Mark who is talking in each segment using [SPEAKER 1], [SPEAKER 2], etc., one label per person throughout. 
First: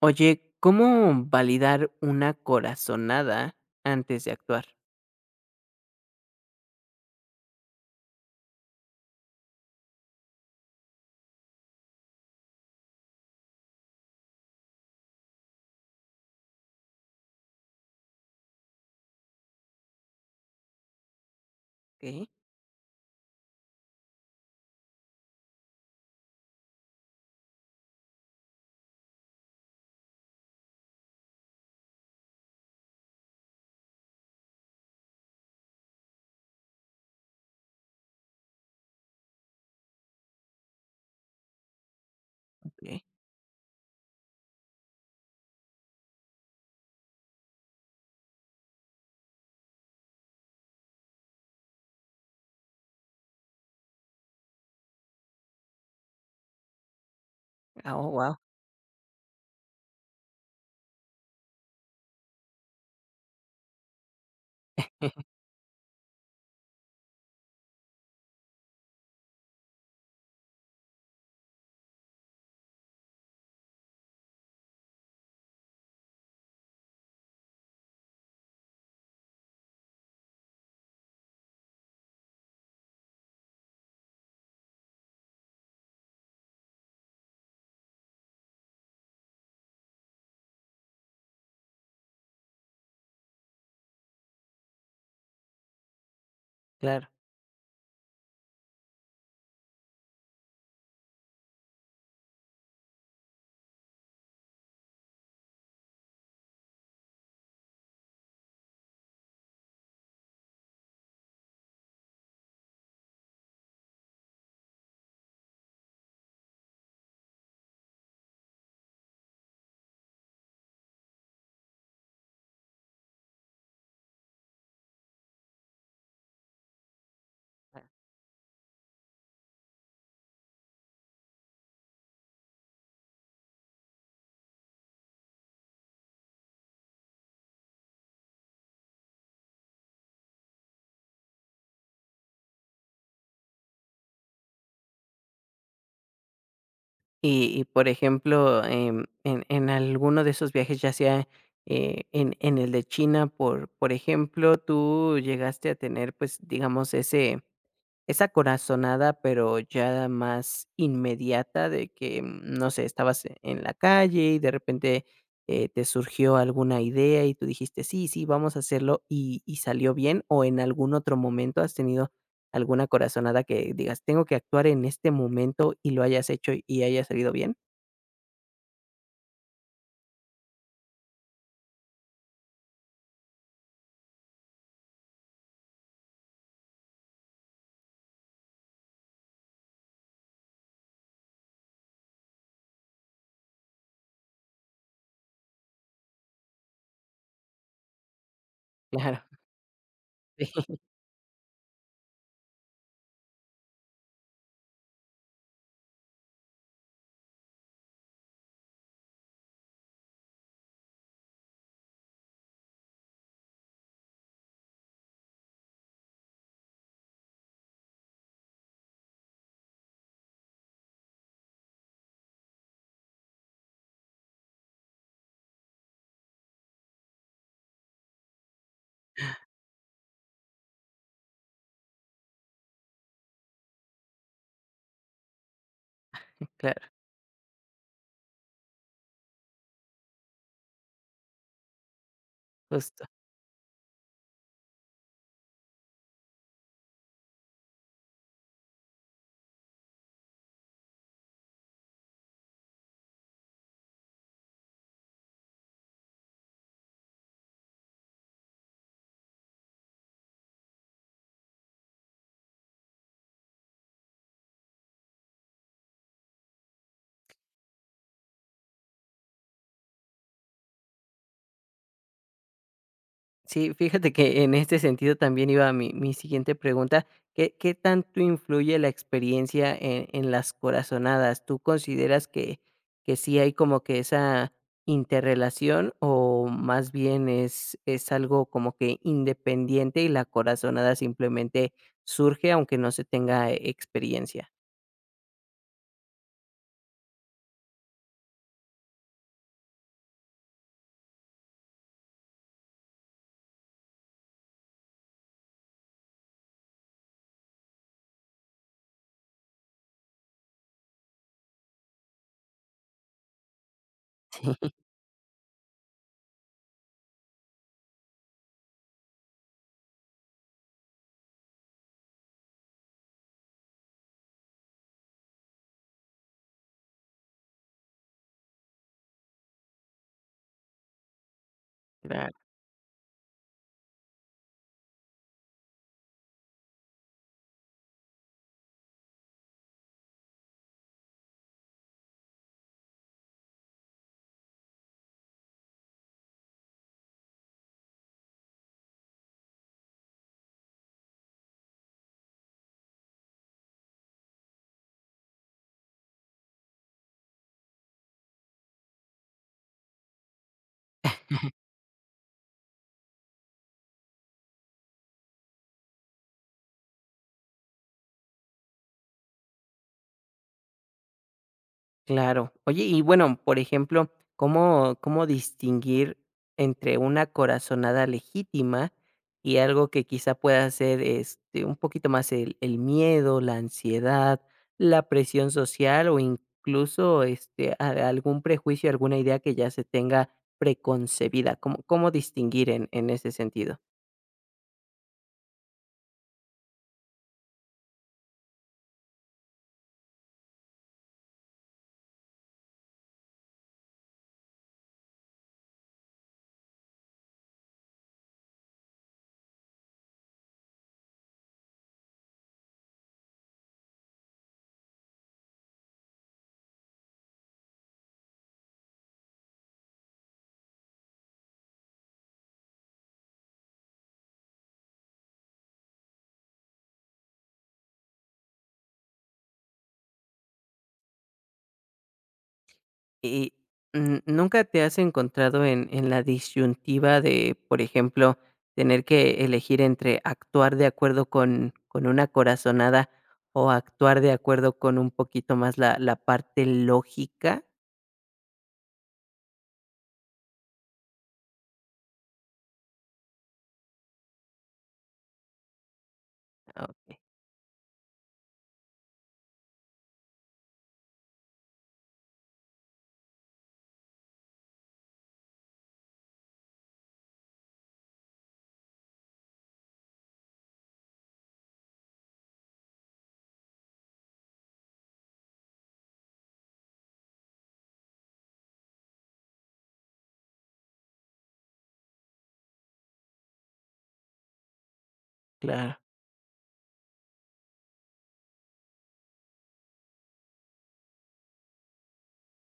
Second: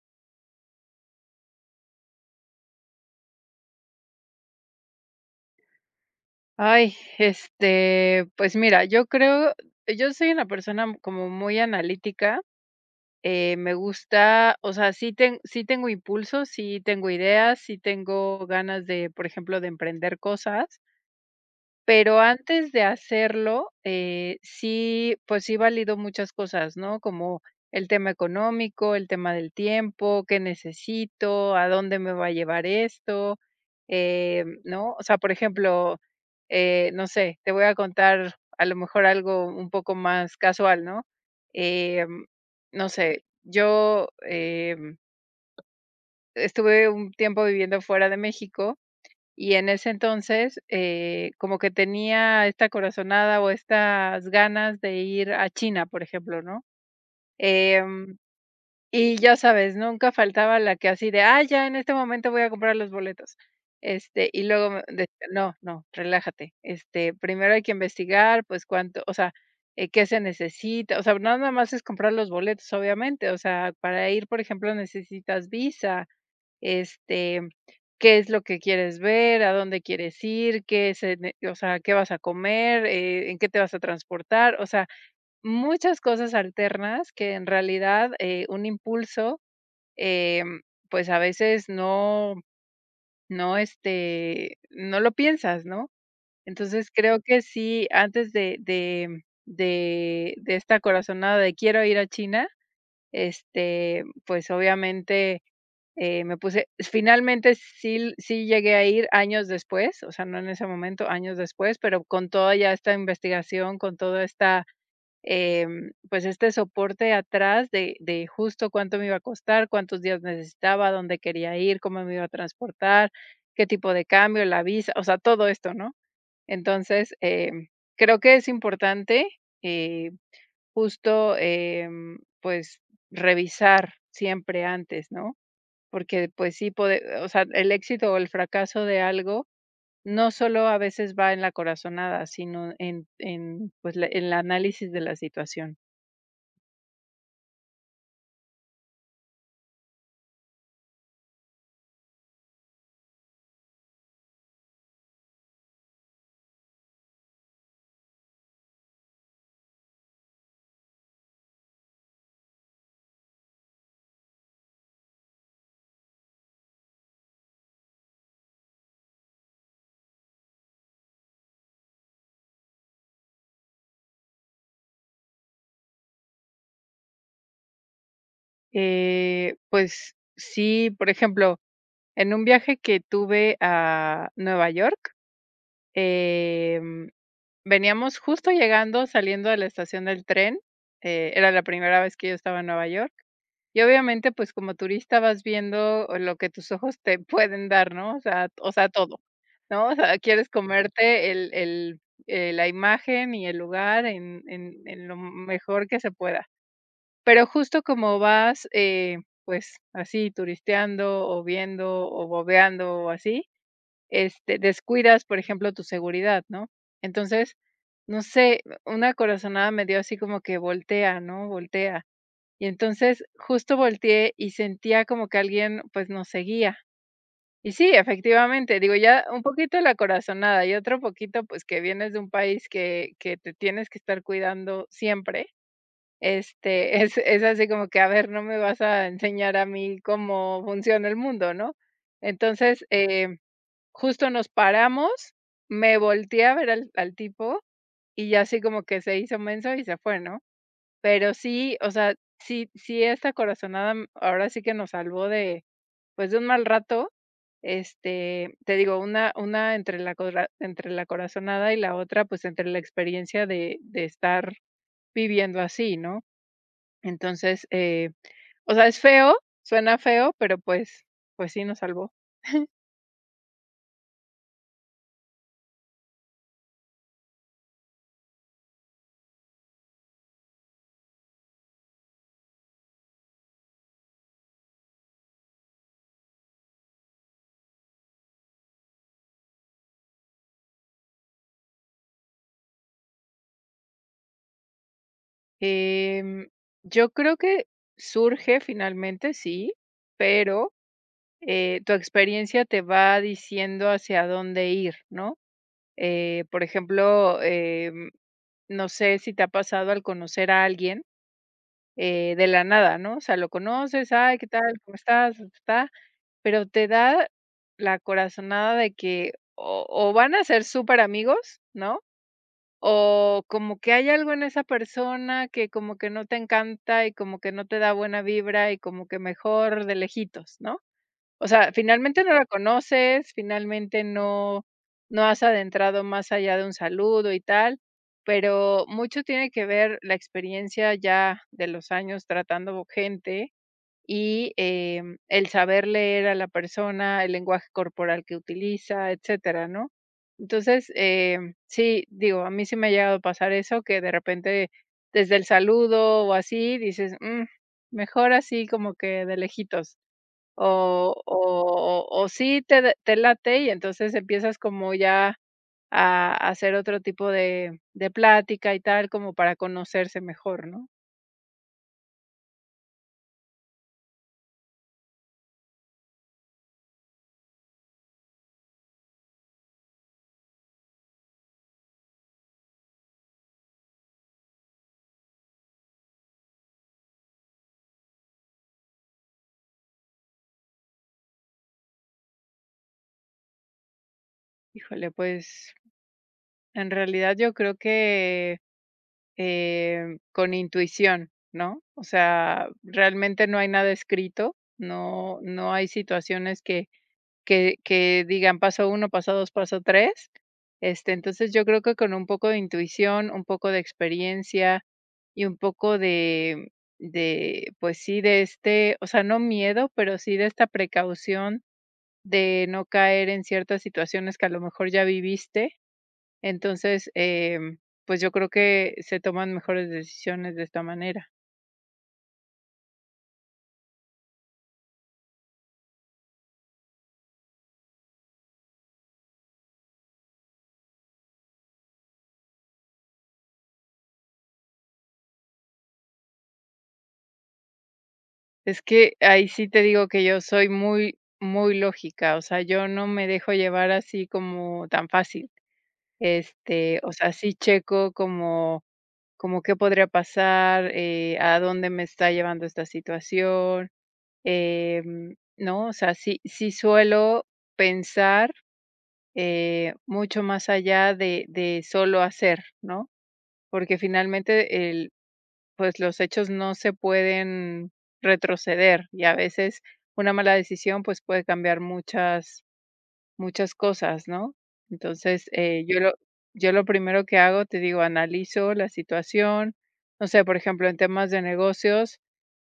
[SPEAKER 1] Oye, ¿cómo validar una corazonada antes de actuar?
[SPEAKER 2] Ay, pues mira, yo soy una persona como muy analítica. Me gusta, o sea, sí, sí tengo impulsos, sí tengo ideas, sí tengo ganas de, por ejemplo, de emprender cosas, pero
[SPEAKER 1] Okey,
[SPEAKER 2] antes de hacerlo, sí, pues sí valido muchas cosas, ¿no? Como el tema económico, el tema del tiempo, qué necesito, a dónde me va a llevar esto, ¿no? O sea, por ejemplo, no sé, te voy a contar a lo mejor algo un poco más casual, ¿no? Em, no
[SPEAKER 1] okey.
[SPEAKER 2] sé, yo estuve un tiempo viviendo fuera de México y en ese entonces, como que tenía esta corazonada o estas ganas de ir a China, por ejemplo, ¿no?
[SPEAKER 1] Ah, oh,
[SPEAKER 2] Em,
[SPEAKER 1] guau,
[SPEAKER 2] y ya sabes, nunca faltaba la que así de, ah, ya en este momento voy a comprar los boletos. Y luego me decía, no, no, relájate. Este, primero hay que investigar, pues cuánto, o sea, qué se necesita. O sea, no nada más es comprar los boletos, obviamente. O sea, para ir, por ejemplo, necesitas visa, este, qué es lo que quieres ver, a dónde quieres ir, qué se ne o sea, qué vas a comer, en qué te vas a transportar, o sea, muchas cosas alternas que en realidad, un impulso, em, pues, a veces no, este, no lo piensas, ¿no? Entonces,
[SPEAKER 1] claro.
[SPEAKER 2] creo que sí, antes de esta corazonada de quiero ir a China, este, pues, obviamente me puse finalmente sí llegué a ir años después, o sea, no en ese momento, años después, pero con toda ya esta investigación, con toda esta, pues, este soporte atrás de justo cuánto me iba a costar, cuántos días necesitaba, dónde quería ir, cómo me iba a transportar, qué tipo de cambio, la visa, o sea, todo esto, ¿no? Entonces, creo que es importante, eh, justo, pues, revisar siempre antes, ¿no? Porque, pues sí, puede o sea, el éxito o el fracaso de algo no solo a veces va en la corazonada, sino en pues, la el análisis de la situación.
[SPEAKER 1] Y, por ejemplo, en alguno de esos viajes, ya sea, en el de China, por ejemplo, ¿tú llegaste a tener, pues, digamos, ese esa corazonada, pero ya más inmediata de que, mm, no sé, estabas en la calle y de repente, te surgió alguna idea y tú dijiste: "Sí, sí, vamos a hacerlo", y salió bien, o en algún otro momento has tenido alguna corazonada que digas: "Tengo que actuar en este momento", y lo hayas hecho y haya salido bien.
[SPEAKER 2] Pues sí, por ejemplo, en un viaje que tuve a Nueva York, em, veníamos justo llegando, saliendo de la estación del tren. Era la primera vez que yo estaba en Nueva York. Y obviamente, pues, como turista vas viendo lo que tus ojos te pueden dar, ¿no? O sea, todo,
[SPEAKER 1] Claro.
[SPEAKER 2] ¿no? O sea, quieres comerte la imagen y el lugar en en lo mejor que se pueda. Pero justo como vas, pues, así turisteando, o viendo, o bobeando, o así, este, descuidas, por ejemplo, tu seguridad, ¿no? Entonces, no sé, una corazonada me dio así como que voltea, ¿no? Voltea. Y entonces justo volteé y sentía como que alguien, pues, nos seguía. Y sí, efectivamente, digo, ya un poquito la corazonada y otro poquito, pues, que vienes de un país que te tienes que estar cuidando siempre,
[SPEAKER 1] Claro,
[SPEAKER 2] este, es así como que, a ver, no me vas a enseñar a mí cómo funciona el mundo, ¿no? Entonces,
[SPEAKER 1] justo.
[SPEAKER 2] justo nos paramos, me volteé a ver al tipo y ya así como que se hizo menso y se fue, ¿no? Pero sí, o sea, sí esta corazonada, mm, ahora sí que nos salvó de, pues, de un mal rato. Este, te digo, una entre la cora entre la corazonada y la otra, pues, entre la experiencia de estar viviendo así, ¿no? Entonces, o sea, es feo, suena feo, pero pues sí nos salvó.
[SPEAKER 1] Sí, fíjate que en este sentido también iba mi siguiente pregunta. ¿Qué tanto influye la experiencia en las corazonadas? ¿Tú consideras que sí hay como que esa interrelación o más bien es algo como que independiente y la corazonada simplemente surge aunque no se tenga experiencia?
[SPEAKER 2] Em, yo creo que surge finalmente, sí, pero, tu experiencia te va diciendo hacia dónde ir, ¿no? Por ejemplo, no sé si te ha pasado al conocer a alguien, de la nada, ¿no? O sea, lo conoces, ay, ¿qué tal? ¿Cómo estás? Ta, ta, ta, pero te da la corazonada de que o van a ser súper amigos, ¿no? O como que hay algo en esa persona que como que no te encanta y como que no te da buena vibra y como que mejor de lejitos, ¿no? O sea, finalmente no la conoces, finalmente no has adentrado más allá de un saludo y tal, pero mucho tiene que ver la experiencia ya de los años tratando gente y, el saber leer a la persona, el lenguaje corporal que utiliza, etcétera, ¿no? Entonces, sí, digo, a mí sí me ha llegado a pasar eso, que de repente desde el saludo o así dices: "Mm, mejor así como que de lejitos". O o o sí te late, y entonces empiezas como ya a hacer otro tipo de plática y tal, como para conocerse mejor, ¿no?
[SPEAKER 1] Claro. Oye, y bueno, por ejemplo, ¿cómo distinguir entre una corazonada legítima y algo que quizá pueda ser, este, un poquito más el miedo, la ansiedad, la presión social o incluso, este, a algún prejuicio, alguna idea que ya se tenga preconcebida? ¿Cómo distinguir en ese sentido?
[SPEAKER 2] Híjole, pues, en realidad yo creo que, con intuición, ¿no? O sea, realmente no hay nada escrito, no hay situaciones que que digan paso uno, paso dos, paso tres. Este, entonces, yo creo que con un poco de intuición, un poco de experiencia y un poco de, pues sí, de este, o sea, no miedo, pero sí de esta precaución de no caer en ciertas situaciones que a lo mejor ya viviste. Entonces, pues yo creo que se toman mejores decisiones de esta manera.
[SPEAKER 1] Y, n ¿nunca te has encontrado en la disyuntiva de, por ejemplo, tener que elegir entre actuar de acuerdo con una corazonada o actuar de acuerdo con un poquito más la parte lógica?
[SPEAKER 2] Es que ahí sí te digo que yo soy muy, muy lógica, o sea, yo no me dejo llevar así como tan fácil.
[SPEAKER 1] Ah,
[SPEAKER 2] Este, o sea, sí checo como, como qué podría pasar, a dónde me está llevando esta situación, ¿no? O sea, sí, sí suelo pensar mucho más allá de solo hacer, ¿no? Porque finalmente el, pues los hechos no se pueden retroceder y a veces una mala decisión pues puede cambiar muchas, muchas cosas, ¿no? Entonces,
[SPEAKER 1] claro,
[SPEAKER 2] yo lo primero que hago, te digo, analizo la situación, no sé, por ejemplo, en temas de negocios,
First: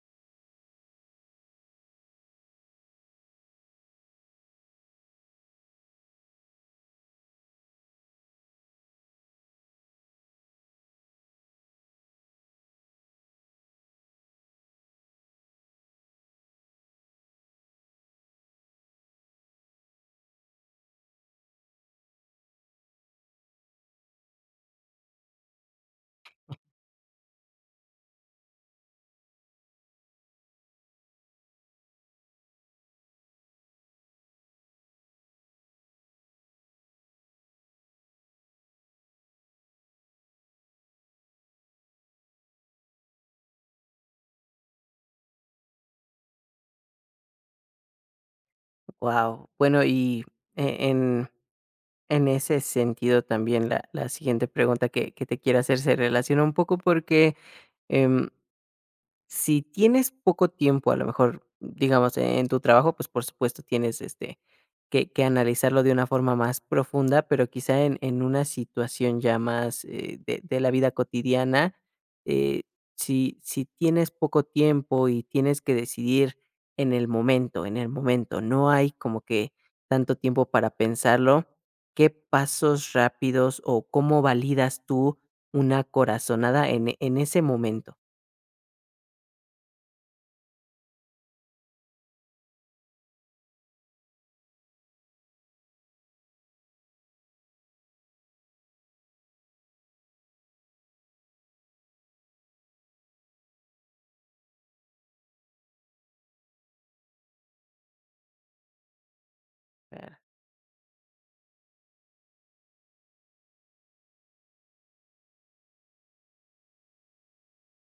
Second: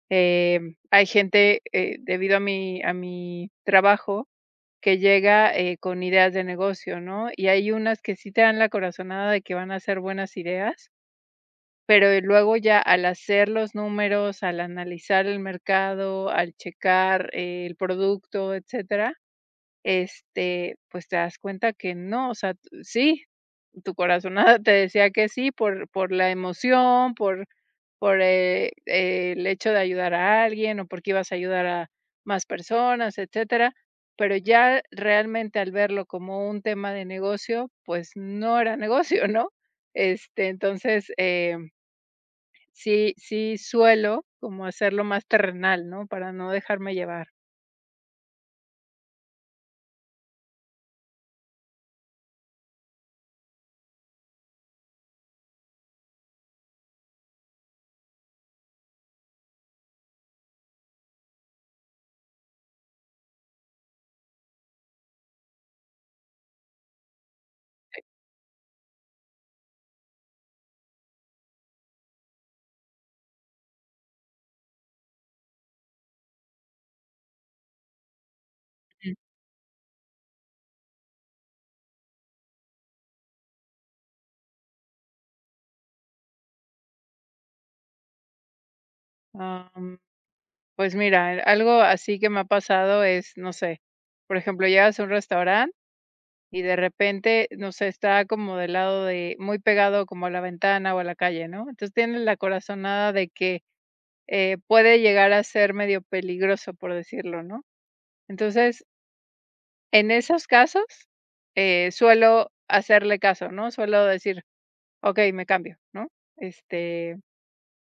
[SPEAKER 2] eh, hay gente, debido a a mi trabajo, que llega con ideas de negocio, ¿no? Y hay unas que sí te dan la corazonada de que van a ser buenas ideas, pero, luego ya al hacer los números, al analizar el mercado, al checar el producto, etcétera, este, pues, te das cuenta que no, o sea, t sí, tu corazonada te decía que sí por la emoción, el hecho de ayudar a alguien, o porque ibas a ayudar a más personas, etcétera, pero ya realmente al verlo como un tema de negocio, pues, no era negocio, ¿no? Este, entonces, sí, sí suelo como hacerlo más terrenal, ¿no? Para no dejarme llevar.
[SPEAKER 1] wow. Bueno, y e en en ese sentido también la siguiente pregunta que te quiero hacer se relaciona un poco porque, em. Si tienes poco tiempo, a lo mejor, digamos, en tu trabajo, pues, por supuesto, tienes, este, que analizarlo de una forma más profunda, pero quizá en una situación ya más, de la vida cotidiana, eh, si tienes poco tiempo y tienes que decidir en el momento, no hay
[SPEAKER 2] Ujú.
[SPEAKER 1] como que tanto tiempo para pensarlo, ¿qué pasos rápidos o cómo validas tú una corazonada en en ese momento?
[SPEAKER 2] Am, pues mira, algo así que me ha pasado es, no sé, por ejemplo, llegas a un restaurante y de repente, no sé, está como del lado de muy pegado como a la ventana o a la calle, ¿no? Entonces tienes la corazonada de que, puede llegar a ser medio peligroso, por decirlo, ¿no? Entonces, en
[SPEAKER 1] Ah,
[SPEAKER 2] esos casos, suelo hacerle caso, ¿no? Suelo decir: okey, me cambio, ¿no? Este,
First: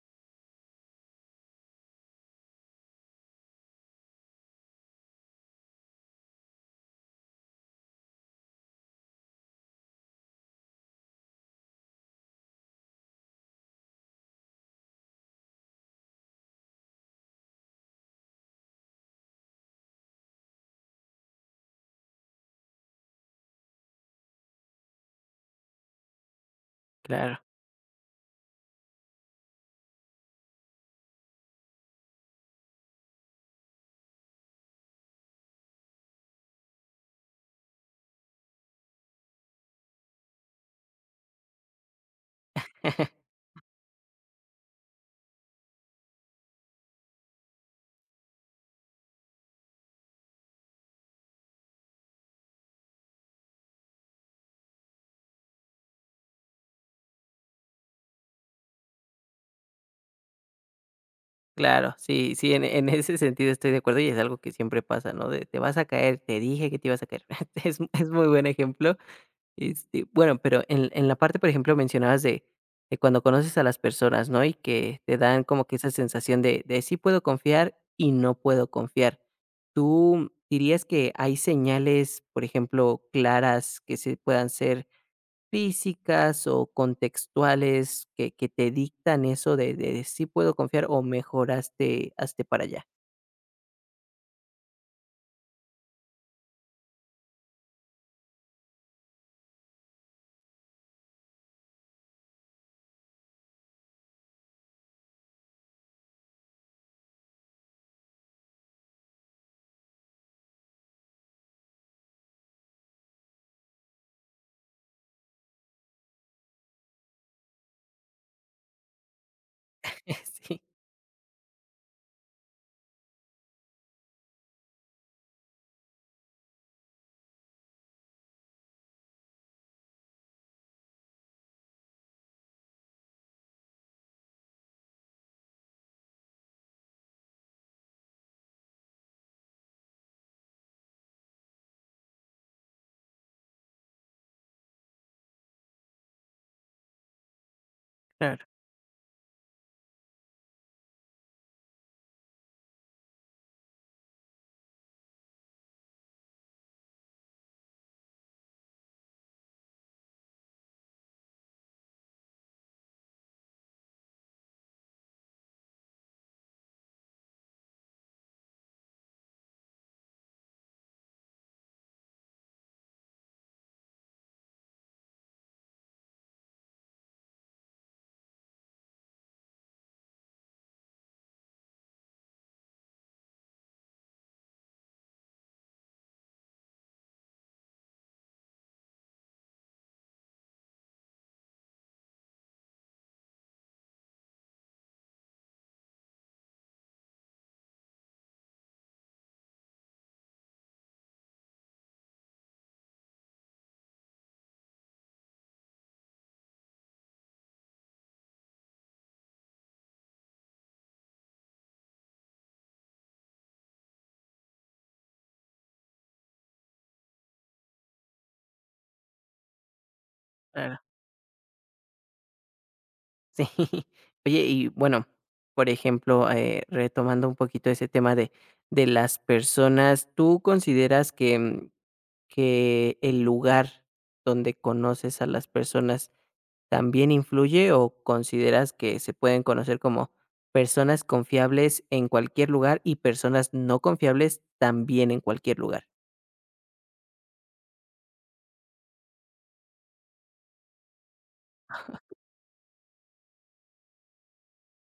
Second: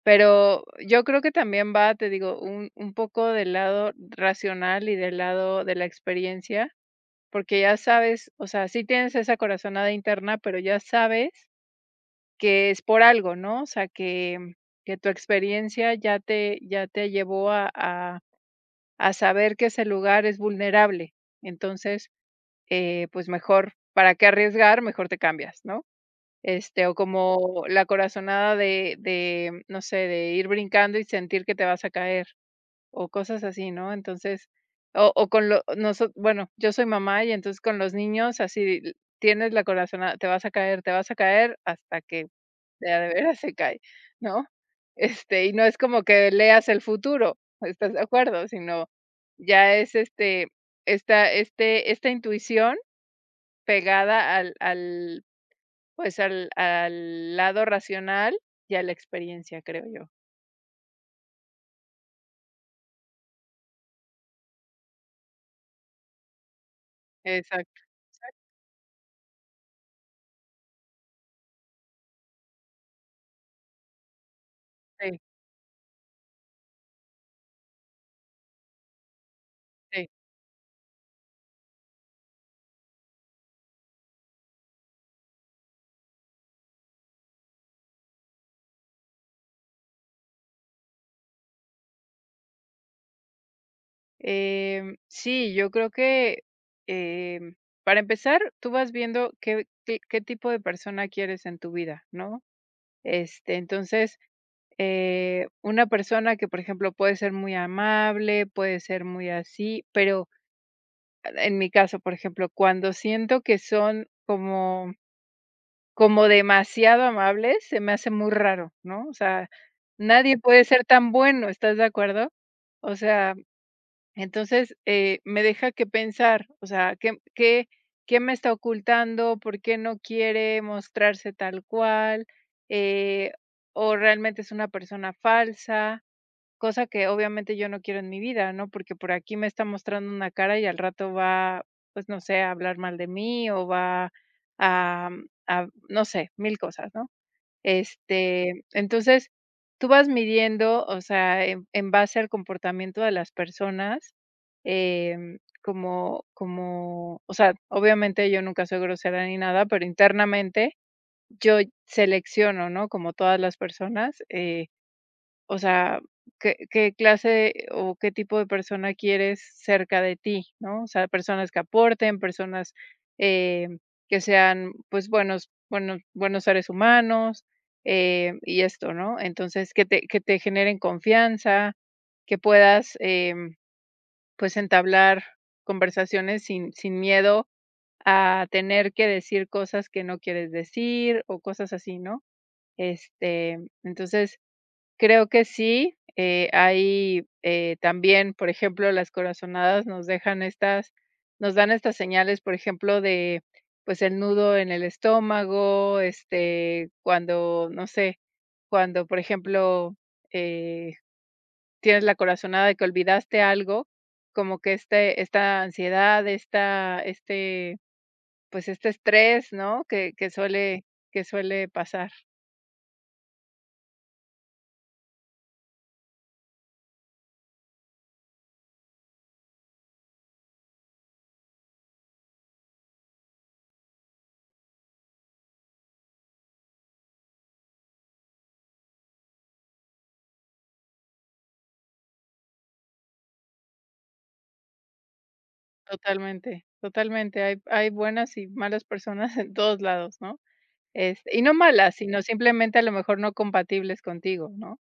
[SPEAKER 2] pero yo creo que también va, te digo, un poco del lado racional y del lado de la experiencia, porque ya sabes, o sea, sí tienes esa corazonada interna, pero ya sabes que es por algo, ¿no? O sea, que tu experiencia ya te llevó a saber que ese lugar es vulnerable. Entonces, pues mejor, ¿para qué arriesgar? Mejor te cambias, ¿no? Este, o
[SPEAKER 1] claro.
[SPEAKER 2] como la corazonada de no sé, de ir brincando y sentir que te vas a caer, o cosas así, ¿no? Entonces, o con lo bueno, yo soy mamá y entonces con los niños así tienes la corazonada, te vas a caer, te vas a caer hasta que de a de veras se cae, ¿no? Este, y no es como que leas el futuro, ¿estás de acuerdo? Sino ya es, este, esta intuición pegada al al pues al lado racional y a la experiencia, creo yo.
[SPEAKER 1] Claro, sí, sí, en ese sentido estoy de acuerdo y es algo que siempre pasa, ¿no? De te vas a caer, te dije que te ibas a caer. Es
[SPEAKER 2] Exacto,
[SPEAKER 1] es muy buen ejemplo. Este, bueno, pero en la parte, por ejemplo, mencionabas de cuando conoces a las personas, ¿no? Y que te
[SPEAKER 2] sí,
[SPEAKER 1] dan como que esa sensación de sí puedo confiar y no puedo confiar.
[SPEAKER 2] sí.
[SPEAKER 1] ¿Tú dirías que hay señales, por ejemplo, claras que se puedan ser físicas o contextuales que te dictan eso de si puedo confiar o mejor hazte para allá.
[SPEAKER 2] Sí, yo creo que, em, para empezar, tú vas viendo qué qué tipo de persona quieres en tu vida, ¿no? Este, entonces, una persona que, por ejemplo, puede ser muy amable, puede ser muy así, pero en mi caso, por ejemplo, cuando siento que son como como demasiado amables, se me hace muy raro, ¿no? O sea, nadie
[SPEAKER 1] Sí,
[SPEAKER 2] puede ser tan bueno, ¿estás de acuerdo? O sea, entonces, me deja que pensar, o sea, ¿qué qué me está ocultando? ¿Por qué no quiere mostrarse tal cual? Eh, ¿O realmente es una persona falsa? Cosa que obviamente yo no quiero en mi vida, ¿no? Porque por aquí me está mostrando una cara y al rato va, pues no sé, a hablar mal de mí o va a, mm, a no sé, mil cosas, ¿no?
[SPEAKER 1] claro,
[SPEAKER 2] Este, entonces, tú vas midiendo, o sea, en base al comportamiento de las personas, como, o sea, obviamente yo nunca soy grosera ni nada, pero internamente yo selecciono, ¿no? Como todas las personas. O sea, ¿qué clase o qué tipo de persona quieres cerca de ti, ¿no? O sea, personas que aporten, personas, eh, que sean, pues, buenos buenos seres humanos, y esto, ¿no? Entonces, que te generen confianza, que puedas, pues, entablar conversaciones sin miedo a tener que decir cosas que no quieres decir o cosas así, ¿no? Este, entonces, creo que sí, hay, también, por ejemplo, las corazonadas nos dan estas señales, por ejemplo, de, pues, el nudo en el estómago, este, cuando, no sé, cuando, por ejemplo, eh, tienes la corazonada de que olvidaste algo, como que esta ansiedad, pues, este estrés, ¿no?, que
[SPEAKER 1] claro.
[SPEAKER 2] suele pasar.
[SPEAKER 1] Sí. Oye, y bueno, por ejemplo, retomando un poquito ese tema de las personas, ¿tú consideras que, mm, que el lugar donde conoces a las personas también influye o consideras que se pueden conocer como personas confiables en cualquier lugar y personas no confiables también en cualquier lugar?
[SPEAKER 2] Totalmente, totalmente. Hay buenas y malas personas en todos lados, ¿no? Este, y no malas, sino simplemente a lo mejor no compatibles contigo, ¿no?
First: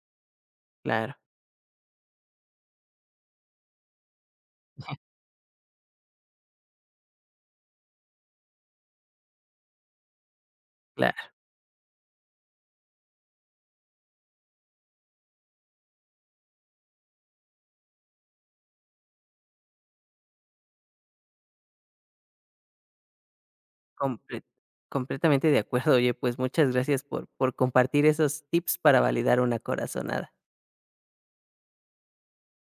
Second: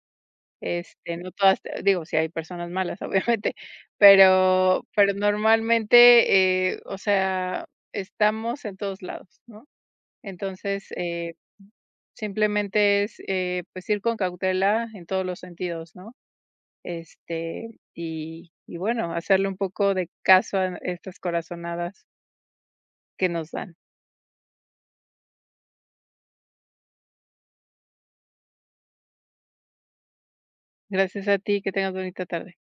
[SPEAKER 1] Claro,
[SPEAKER 2] Este, no todas te digo, si hay personas malas, obviamente, pero normalmente, o sea, estamos en todos lados, ¿no? Entonces,
[SPEAKER 1] claro,
[SPEAKER 2] simplemente es, pues, ir con cautela en todos los sentidos, ¿no? Este, y bueno, hacerle un poco de caso a estas corazonadas que nos dan.
[SPEAKER 1] comple- completamente de acuerdo. Oye, pues muchas gracias por compartir esos tips para validar una corazonada.
[SPEAKER 2] Gracias a ti, que tengas bonita tarde.